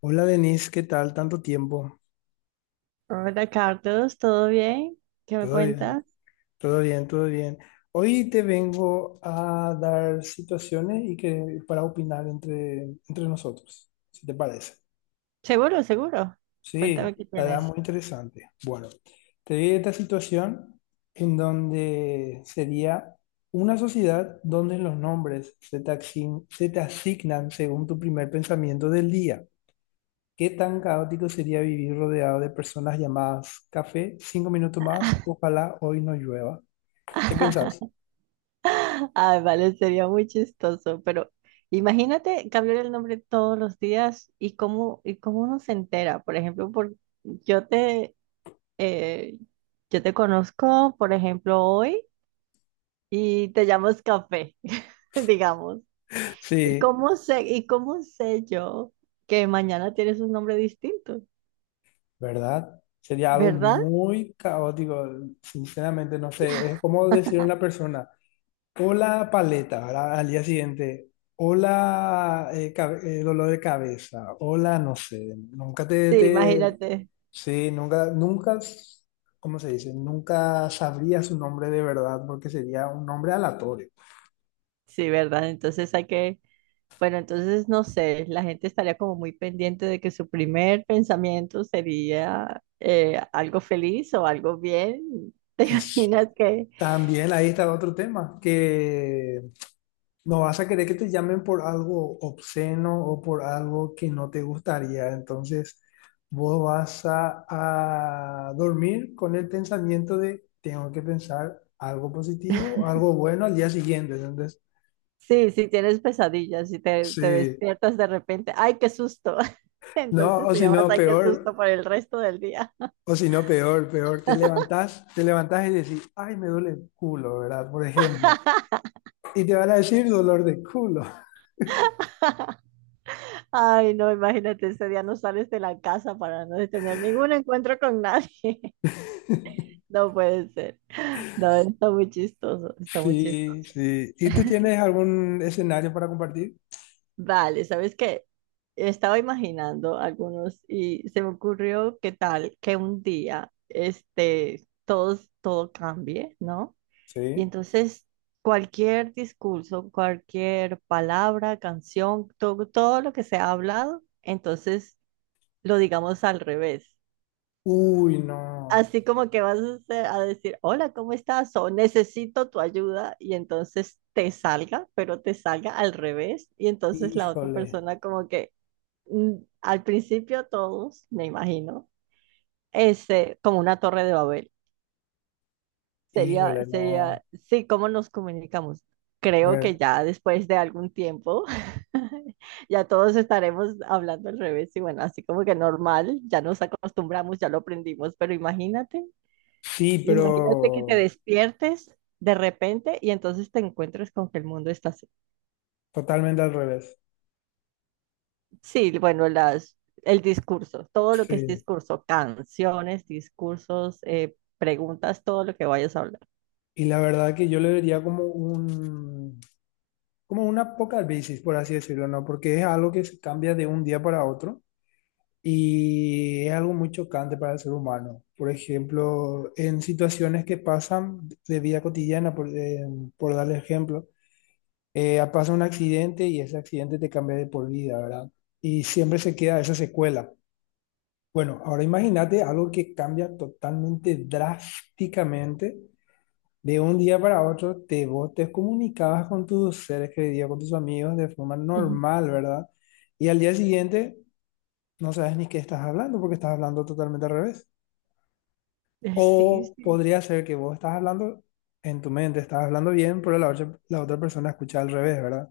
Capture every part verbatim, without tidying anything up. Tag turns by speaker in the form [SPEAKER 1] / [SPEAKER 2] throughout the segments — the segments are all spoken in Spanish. [SPEAKER 1] Hola Denise, ¿qué tal? Tanto tiempo.
[SPEAKER 2] Hola Carlos, ¿todo bien? ¿Qué me
[SPEAKER 1] Todo bien,
[SPEAKER 2] cuentas?
[SPEAKER 1] todo bien, todo bien. Hoy te vengo a dar situaciones y que para opinar entre, entre nosotros, si te parece.
[SPEAKER 2] Seguro, seguro.
[SPEAKER 1] Sí,
[SPEAKER 2] Cuéntame qué
[SPEAKER 1] estará
[SPEAKER 2] tienes.
[SPEAKER 1] muy interesante. Bueno, te di esta situación en donde sería una sociedad donde los nombres se te asign- se te asignan según tu primer pensamiento del día. ¿Qué tan caótico sería vivir rodeado de personas llamadas café, cinco minutos más, ojalá hoy no llueva? ¿Qué pensás?
[SPEAKER 2] Ay, vale, sería muy chistoso, pero imagínate cambiar el nombre todos los días y cómo, y cómo uno se entera. Por ejemplo, por, yo te, eh, yo te conozco, por ejemplo, hoy y te llamas Café, digamos. ¿Y
[SPEAKER 1] Sí,
[SPEAKER 2] cómo sé, y cómo sé yo que mañana tienes un nombre distinto?
[SPEAKER 1] ¿verdad? Sería algo
[SPEAKER 2] ¿Verdad?
[SPEAKER 1] muy caótico, sinceramente, no sé, es como decir a una persona, hola paleta, ¿verdad? Al día siguiente, hola eh, cabe- eh, dolor de cabeza, hola, no sé, nunca te,
[SPEAKER 2] Sí,
[SPEAKER 1] te,
[SPEAKER 2] imagínate.
[SPEAKER 1] sí, nunca, nunca, ¿cómo se dice? Nunca sabría su nombre de verdad porque sería un nombre aleatorio.
[SPEAKER 2] Sí, ¿verdad? Entonces hay que, bueno, entonces no sé, la gente estaría como muy pendiente de que su primer pensamiento sería eh, algo feliz o algo bien. ¿Te
[SPEAKER 1] Es,
[SPEAKER 2] imaginas que,
[SPEAKER 1] también ahí está otro tema, que no vas a querer que te llamen por algo obsceno o por algo que no te gustaría. Entonces, vos vas a, a dormir con el pensamiento de, tengo que pensar algo positivo, algo bueno al día siguiente. Entonces,
[SPEAKER 2] sí, si tienes pesadillas y te, te
[SPEAKER 1] sí,
[SPEAKER 2] despiertas de repente, ¡ay, qué susto!
[SPEAKER 1] no,
[SPEAKER 2] Entonces
[SPEAKER 1] o
[SPEAKER 2] te
[SPEAKER 1] si
[SPEAKER 2] llamas,
[SPEAKER 1] no,
[SPEAKER 2] ¡ay, qué
[SPEAKER 1] peor.
[SPEAKER 2] susto!, por el resto del día.
[SPEAKER 1] O si no, peor, peor, te levantás, te levantás y decís, ay, me duele el culo, ¿verdad? Por ejemplo. Y te van a decir dolor de culo.
[SPEAKER 2] Ay, no, imagínate, ese día no sales de la casa para no tener ningún encuentro con nadie. No puede ser. No, está muy chistoso, está muy
[SPEAKER 1] Sí,
[SPEAKER 2] chistoso.
[SPEAKER 1] sí. ¿Y tú tienes algún escenario para compartir?
[SPEAKER 2] Vale, ¿sabes qué? Estaba imaginando algunos y se me ocurrió qué tal que un día este, todos, todo cambie, ¿no? Y
[SPEAKER 1] Sí.
[SPEAKER 2] entonces cualquier discurso, cualquier palabra, canción, to- todo lo que se ha hablado, entonces lo digamos al revés.
[SPEAKER 1] Uy, no.
[SPEAKER 2] Así como que vas a, hacer- a decir, hola, ¿cómo estás? O necesito tu ayuda y entonces te salga, pero te salga al revés y entonces la otra
[SPEAKER 1] Híjole,
[SPEAKER 2] persona como que mm, al principio todos, me imagino, este, como una torre de Babel. Sería,
[SPEAKER 1] híjole, no.
[SPEAKER 2] sería, sí, ¿cómo nos comunicamos? Creo que
[SPEAKER 1] Ver.
[SPEAKER 2] ya después de algún tiempo, ya todos estaremos hablando al revés y bueno, así como que normal, ya nos acostumbramos, ya lo aprendimos, pero imagínate,
[SPEAKER 1] Sí,
[SPEAKER 2] imagínate que te
[SPEAKER 1] pero
[SPEAKER 2] despiertes de repente y entonces te encuentres con que el mundo está así.
[SPEAKER 1] totalmente al revés.
[SPEAKER 2] Sí, bueno, las, el discurso, todo lo que es
[SPEAKER 1] Sí.
[SPEAKER 2] discurso, canciones, discursos, eh, preguntas, todo lo que vayas a hablar.
[SPEAKER 1] Y la verdad que yo le vería como un, como un apocalipsis, por así decirlo, ¿no? Porque es algo que se cambia de un día para otro y es algo muy chocante para el ser humano. Por ejemplo, en situaciones que pasan de vida cotidiana, por, eh, por darle ejemplo. eh, pasa un accidente y ese accidente te cambia de por vida, ¿verdad? Y siempre se queda esa secuela. Bueno, ahora imagínate algo que cambia totalmente drásticamente. De un día para otro, te, vos te comunicabas con tus seres queridos, con tus amigos de forma
[SPEAKER 2] Ujú.
[SPEAKER 1] normal, ¿verdad? Y al día siguiente no sabes ni qué estás hablando porque estás hablando totalmente al revés.
[SPEAKER 2] Eh, Sí,
[SPEAKER 1] O
[SPEAKER 2] sí.
[SPEAKER 1] podría ser que vos estás hablando en tu mente, estás hablando bien, pero la, otra- la otra persona escucha al revés, ¿verdad?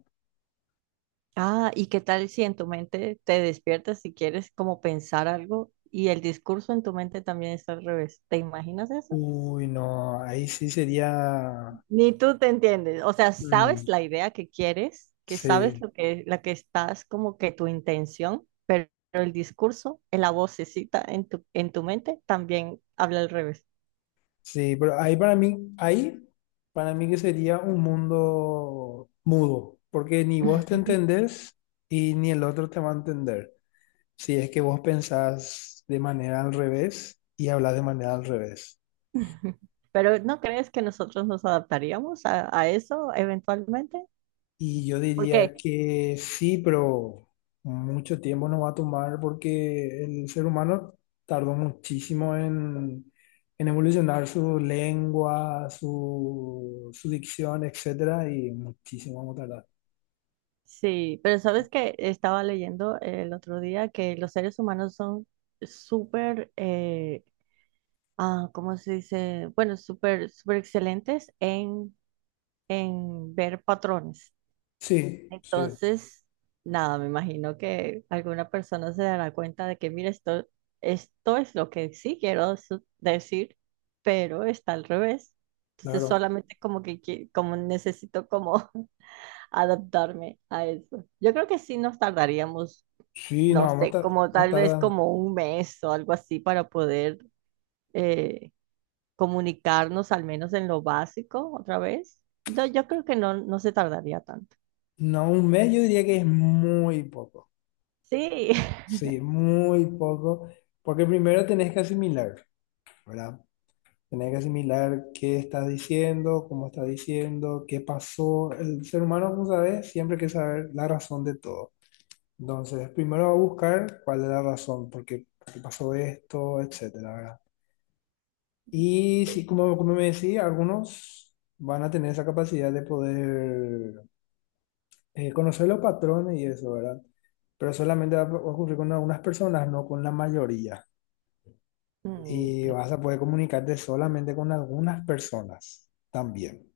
[SPEAKER 2] Ah, ¿y qué tal si en tu mente te despiertas y quieres como pensar algo y el discurso en tu mente también está al revés? ¿Te imaginas eso?
[SPEAKER 1] Uy, no, ahí sí sería,
[SPEAKER 2] Ni tú te entiendes. O sea, sabes
[SPEAKER 1] mm,
[SPEAKER 2] la idea que quieres, que sabes
[SPEAKER 1] sí,
[SPEAKER 2] lo que, la que estás como que tu intención, pero el discurso, en la vocecita en tu, en tu mente también habla al revés.
[SPEAKER 1] sí, pero ahí para mí, ahí para mí que sería un mundo mudo, porque ni vos te entendés y ni el otro te va a entender. Si es que vos pensás de manera al revés y hablas de manera al revés.
[SPEAKER 2] Pero ¿no crees que nosotros nos adaptaríamos a, a eso eventualmente?
[SPEAKER 1] Y yo
[SPEAKER 2] Porque
[SPEAKER 1] diría que sí, pero mucho tiempo nos va a tomar porque el ser humano tardó muchísimo en, en evolucionar su lengua, su, su dicción, etcétera, y muchísimo vamos a tardar.
[SPEAKER 2] sí, pero sabes que estaba leyendo el otro día que los seres humanos son súper, eh, ah, ¿cómo se dice? Bueno, súper, súper excelentes en, en ver patrones.
[SPEAKER 1] Sí, sí,
[SPEAKER 2] Entonces, nada, me imagino que alguna persona se dará cuenta de que, mira, esto, esto es lo que sí quiero su- decir, pero está al revés. Entonces,
[SPEAKER 1] claro.
[SPEAKER 2] solamente como que, que- como necesito como adaptarme a eso. Yo creo que sí nos tardaríamos,
[SPEAKER 1] Sí, no,
[SPEAKER 2] no
[SPEAKER 1] vamos a
[SPEAKER 2] sé,
[SPEAKER 1] tardar,
[SPEAKER 2] como
[SPEAKER 1] no
[SPEAKER 2] tal vez
[SPEAKER 1] tarda.
[SPEAKER 2] como un mes o algo así para poder eh, comunicarnos al menos en lo básico otra vez. Yo, yo creo que no, no se tardaría tanto.
[SPEAKER 1] No, un mes yo diría que es muy poco.
[SPEAKER 2] Sí.
[SPEAKER 1] Sí, muy poco, porque primero tenés que asimilar, ¿verdad? Tenés que asimilar qué estás diciendo, cómo estás diciendo, qué pasó. El ser humano, como sabes, siempre quiere saber la razón de todo. Entonces, primero va a buscar cuál es la razón, por qué, por qué pasó esto, etcétera, ¿verdad? Y sí, como, como me decía, algunos van a tener esa capacidad de poder eh, conocer los patrones y eso, ¿verdad? Pero solamente va a ocurrir con algunas personas, no con la mayoría.
[SPEAKER 2] Mm.
[SPEAKER 1] Y vas a poder comunicarte solamente con algunas personas también.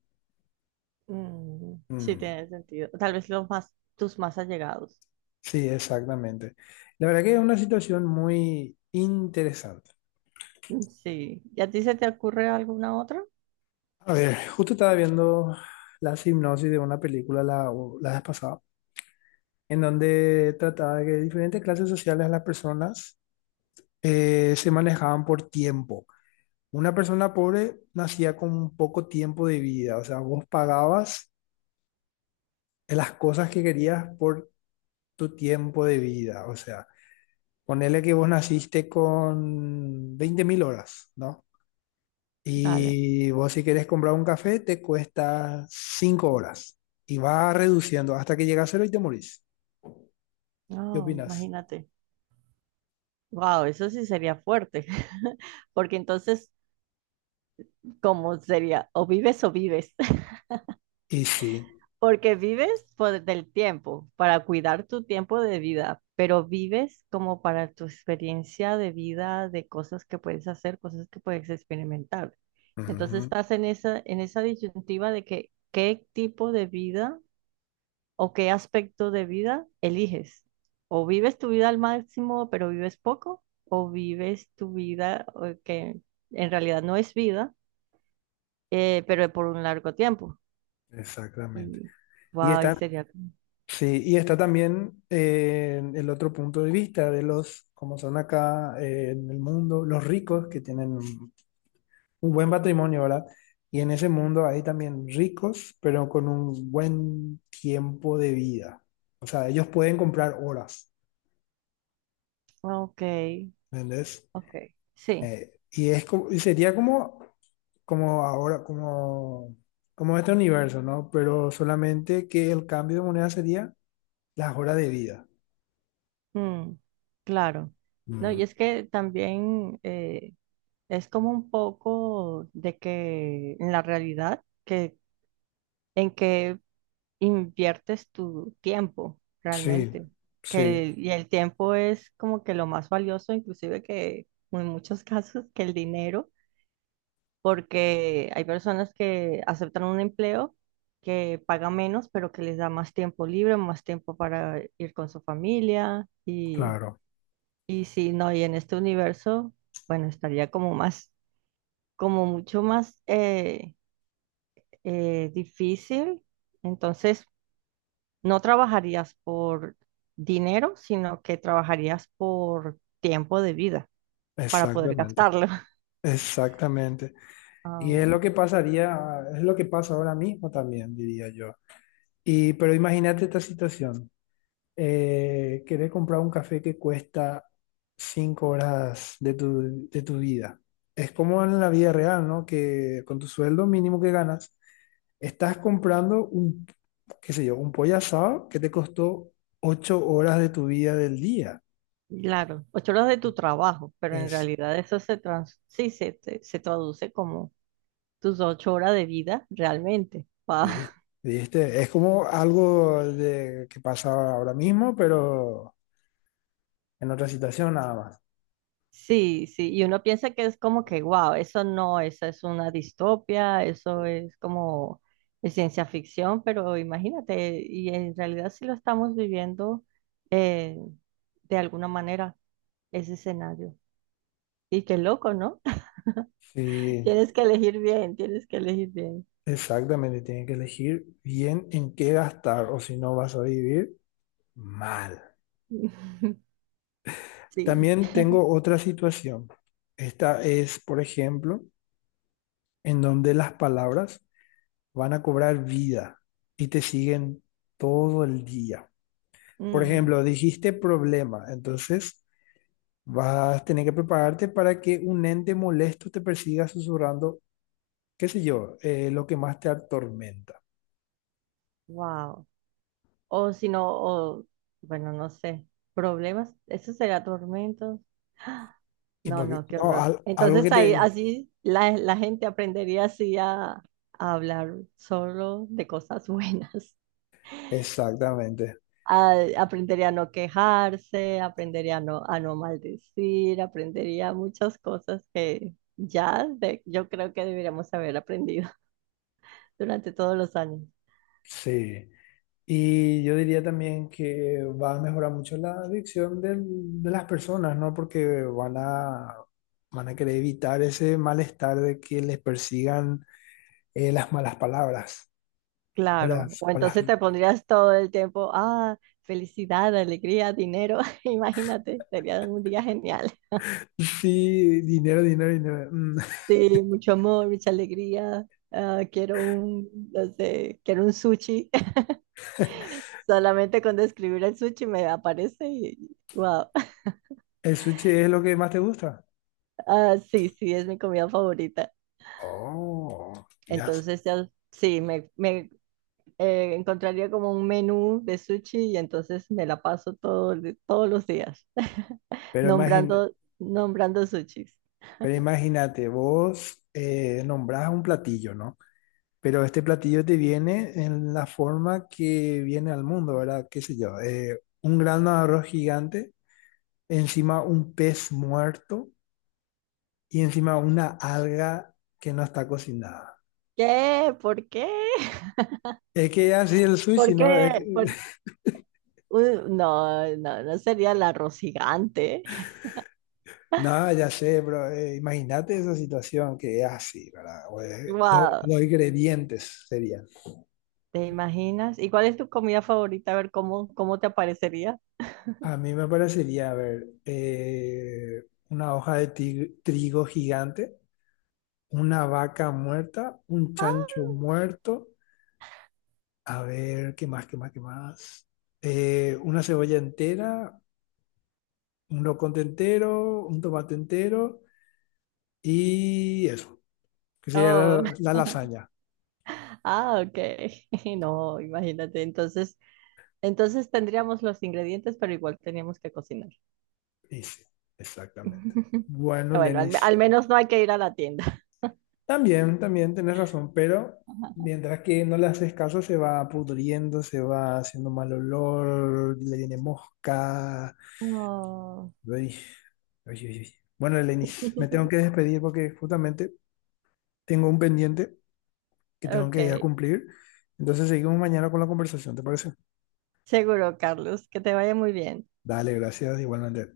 [SPEAKER 2] Mm, sí,
[SPEAKER 1] Mm.
[SPEAKER 2] tiene sentido. Tal vez los más, tus más allegados.
[SPEAKER 1] Sí, exactamente. La verdad que es una situación muy interesante.
[SPEAKER 2] Mm. Sí. ¿Y a ti se te ocurre alguna otra?
[SPEAKER 1] A ver, justo estaba viendo la hipnosis de una película la, la vez pasada, en donde trataba de que diferentes clases sociales de las personas eh, se manejaban por tiempo. Una persona pobre nacía con poco tiempo de vida, o sea, vos pagabas las cosas que querías por tu tiempo de vida, o sea, ponele que vos naciste con veinte mil horas, ¿no?
[SPEAKER 2] Dale.
[SPEAKER 1] Y vos si querés comprar un café te cuesta cinco horas y va reduciendo hasta que llega a cero y te morís. ¿Qué
[SPEAKER 2] No,
[SPEAKER 1] opinas?
[SPEAKER 2] imagínate. Wow, eso sí sería fuerte. Porque entonces, ¿cómo sería? O vives o vives.
[SPEAKER 1] Y sí,
[SPEAKER 2] Porque vives por del tiempo, para cuidar tu tiempo de vida, pero vives como para tu experiencia de vida, de cosas que puedes hacer, cosas que puedes experimentar. Entonces
[SPEAKER 1] ujú,
[SPEAKER 2] estás en esa, en esa disyuntiva de que qué tipo de vida o qué aspecto de vida eliges. O vives tu vida al máximo, pero vives poco, o vives tu vida eh, que en realidad no es vida, eh, pero por un largo tiempo.
[SPEAKER 1] exactamente.
[SPEAKER 2] Y,
[SPEAKER 1] Y
[SPEAKER 2] wow, y
[SPEAKER 1] está,
[SPEAKER 2] sería,
[SPEAKER 1] sí, y está también eh, el otro punto de vista de los, como son acá eh, en el mundo, los ricos que tienen un un buen patrimonio, ¿verdad? Y en ese mundo hay también ricos, pero con un buen tiempo de vida. O sea, ellos pueden comprar horas,
[SPEAKER 2] ok.
[SPEAKER 1] ¿entendés?
[SPEAKER 2] Ok, sí,
[SPEAKER 1] Eh, y es como, y sería como, como ahora, como, como este universo, ¿no? Pero solamente que el cambio de moneda sería las horas de vida.
[SPEAKER 2] mm, claro. No, y
[SPEAKER 1] Mm,
[SPEAKER 2] es que también eh, es como un poco de que en la realidad, que en que inviertes tu tiempo
[SPEAKER 1] sí,
[SPEAKER 2] realmente, que
[SPEAKER 1] sí,
[SPEAKER 2] el- y el tiempo es como que lo más valioso, inclusive que en muchos casos que el dinero, porque hay personas que aceptan un empleo que paga menos, pero que les da más tiempo libre, más tiempo para ir con su familia.
[SPEAKER 1] claro,
[SPEAKER 2] Y si no, y en este universo, bueno, estaría como más, como mucho más eh, eh, difícil. Entonces, no trabajarías por dinero, sino que trabajarías por tiempo de vida para poder
[SPEAKER 1] exactamente,
[SPEAKER 2] gastarlo.
[SPEAKER 1] exactamente. Y es
[SPEAKER 2] Ah,
[SPEAKER 1] lo que pasaría, es lo que pasa ahora mismo también, diría yo. Y, pero imagínate esta situación. eh, querer comprar un café que cuesta cinco horas de tu, de tu vida. Es como en la vida real, ¿no? Que con tu sueldo mínimo que ganas, estás comprando un, qué sé yo, un pollo asado que te costó ocho horas de tu vida del día.
[SPEAKER 2] claro, ocho horas de tu trabajo, pero en
[SPEAKER 1] Es,
[SPEAKER 2] realidad eso se trans, sí, se, se se traduce como tus ocho horas de vida realmente. Pa-
[SPEAKER 1] vi- ¿viste? Es como algo de, que pasa ahora mismo, pero en otra situación nada más.
[SPEAKER 2] Sí, sí, y uno piensa que es como que, wow, eso no, esa es una distopia, eso es como de ciencia ficción, pero imagínate, y en realidad sí lo estamos viviendo eh, de alguna manera, ese escenario. Y qué loco, ¿no?
[SPEAKER 1] Sí,
[SPEAKER 2] Tienes que elegir bien, tienes que elegir bien.
[SPEAKER 1] exactamente. Tienen que elegir bien en qué gastar o si no vas a vivir mal.
[SPEAKER 2] Sí.
[SPEAKER 1] También tengo otra situación. Esta es, por ejemplo, en donde las palabras van a cobrar vida y te siguen todo el día. Por ejemplo, dijiste problema, entonces vas a tener que prepararte para que un ente molesto te persiga susurrando, qué sé yo, eh, lo que más te atormenta.
[SPEAKER 2] Wow. O si no, o, bueno, no sé, problemas, eso será tormentos.
[SPEAKER 1] Y
[SPEAKER 2] No,
[SPEAKER 1] porque,
[SPEAKER 2] no, qué
[SPEAKER 1] no,
[SPEAKER 2] horror.
[SPEAKER 1] al- algo
[SPEAKER 2] Entonces
[SPEAKER 1] que
[SPEAKER 2] ahí
[SPEAKER 1] te...
[SPEAKER 2] así la, la gente aprendería así a, a hablar solo de cosas buenas.
[SPEAKER 1] Exactamente,
[SPEAKER 2] A- aprendería a no quejarse, aprendería a no, a no maldecir, aprendería muchas cosas que ya de- yo creo que deberíamos haber aprendido durante todos los años.
[SPEAKER 1] sí. Y yo diría también que va a mejorar mucho la adicción del- de las personas, ¿no? Porque van a, van a querer evitar ese malestar de que les persigan eh, las malas palabras o
[SPEAKER 2] Claro.
[SPEAKER 1] las,
[SPEAKER 2] O
[SPEAKER 1] o las...
[SPEAKER 2] entonces te pondrías todo el tiempo, ah, felicidad, alegría, dinero. Imagínate, sería un día genial.
[SPEAKER 1] Sí, dinero, dinero, dinero. Mm,
[SPEAKER 2] Sí, mucho amor, mucha alegría. Ah, quiero un, no sé, quiero un sushi. Solamente con describir el sushi me aparece y wow.
[SPEAKER 1] ¿El sushi es lo que más te gusta?
[SPEAKER 2] Ah, sí, sí, es mi comida favorita.
[SPEAKER 1] Oh, mirás.
[SPEAKER 2] Entonces ya, sí, me, me eh, encontraría como un menú de sushi y entonces me la paso todo, el- todos los días
[SPEAKER 1] Pero imagina,
[SPEAKER 2] nombrando, nombrando sushis.
[SPEAKER 1] pero imagínate, vos eh, nombrás un platillo, ¿no? Pero este platillo te viene en la forma que viene al mundo, ¿verdad? ¿Qué sé yo? eh, un grano de arroz gigante, encima un pez muerto y encima una alga que no está cocinada.
[SPEAKER 2] ¿Qué? ¿Por qué?
[SPEAKER 1] Es que así el sushi,
[SPEAKER 2] ¿Por
[SPEAKER 1] ¿no? Es
[SPEAKER 2] qué?
[SPEAKER 1] que-
[SPEAKER 2] ¿Por- Uh, no, no, no sería el arroz gigante.
[SPEAKER 1] no, ya sé, pero eh, imagínate esa situación que es así, ¿verdad? O, eh, lo-
[SPEAKER 2] Wow.
[SPEAKER 1] los ingredientes serían.
[SPEAKER 2] ¿Te imaginas? ¿Y cuál es tu comida favorita? A ver cómo, cómo te aparecería.
[SPEAKER 1] A mí me parecería, a ver, eh, una hoja de ti- trigo gigante, una vaca muerta, un
[SPEAKER 2] Ah,
[SPEAKER 1] chancho muerto, a ver, ¿qué más, qué más, qué más? Eh, una cebolla entera, un loconte entero, un tomate entero y eso, que sería
[SPEAKER 2] oh,
[SPEAKER 1] la, la lasaña.
[SPEAKER 2] ah, ok. No, imagínate. Entonces, entonces tendríamos los ingredientes, pero igual teníamos que cocinar.
[SPEAKER 1] Y sí, exactamente. Bueno,
[SPEAKER 2] Bueno, al,
[SPEAKER 1] Lenis,
[SPEAKER 2] al menos no hay que ir a la tienda.
[SPEAKER 1] también, también tenés razón, pero mientras que no le haces caso, se va pudriendo, se va haciendo mal olor, le viene mosca.
[SPEAKER 2] Oh.
[SPEAKER 1] Uy, uy, uy, uy. Bueno, Eleni, me tengo que despedir porque justamente tengo un pendiente que tengo
[SPEAKER 2] Ok,
[SPEAKER 1] que ir a cumplir. Entonces seguimos mañana con la conversación, ¿te parece?
[SPEAKER 2] seguro, Carlos, que te vaya muy bien.
[SPEAKER 1] Dale, gracias, igualmente.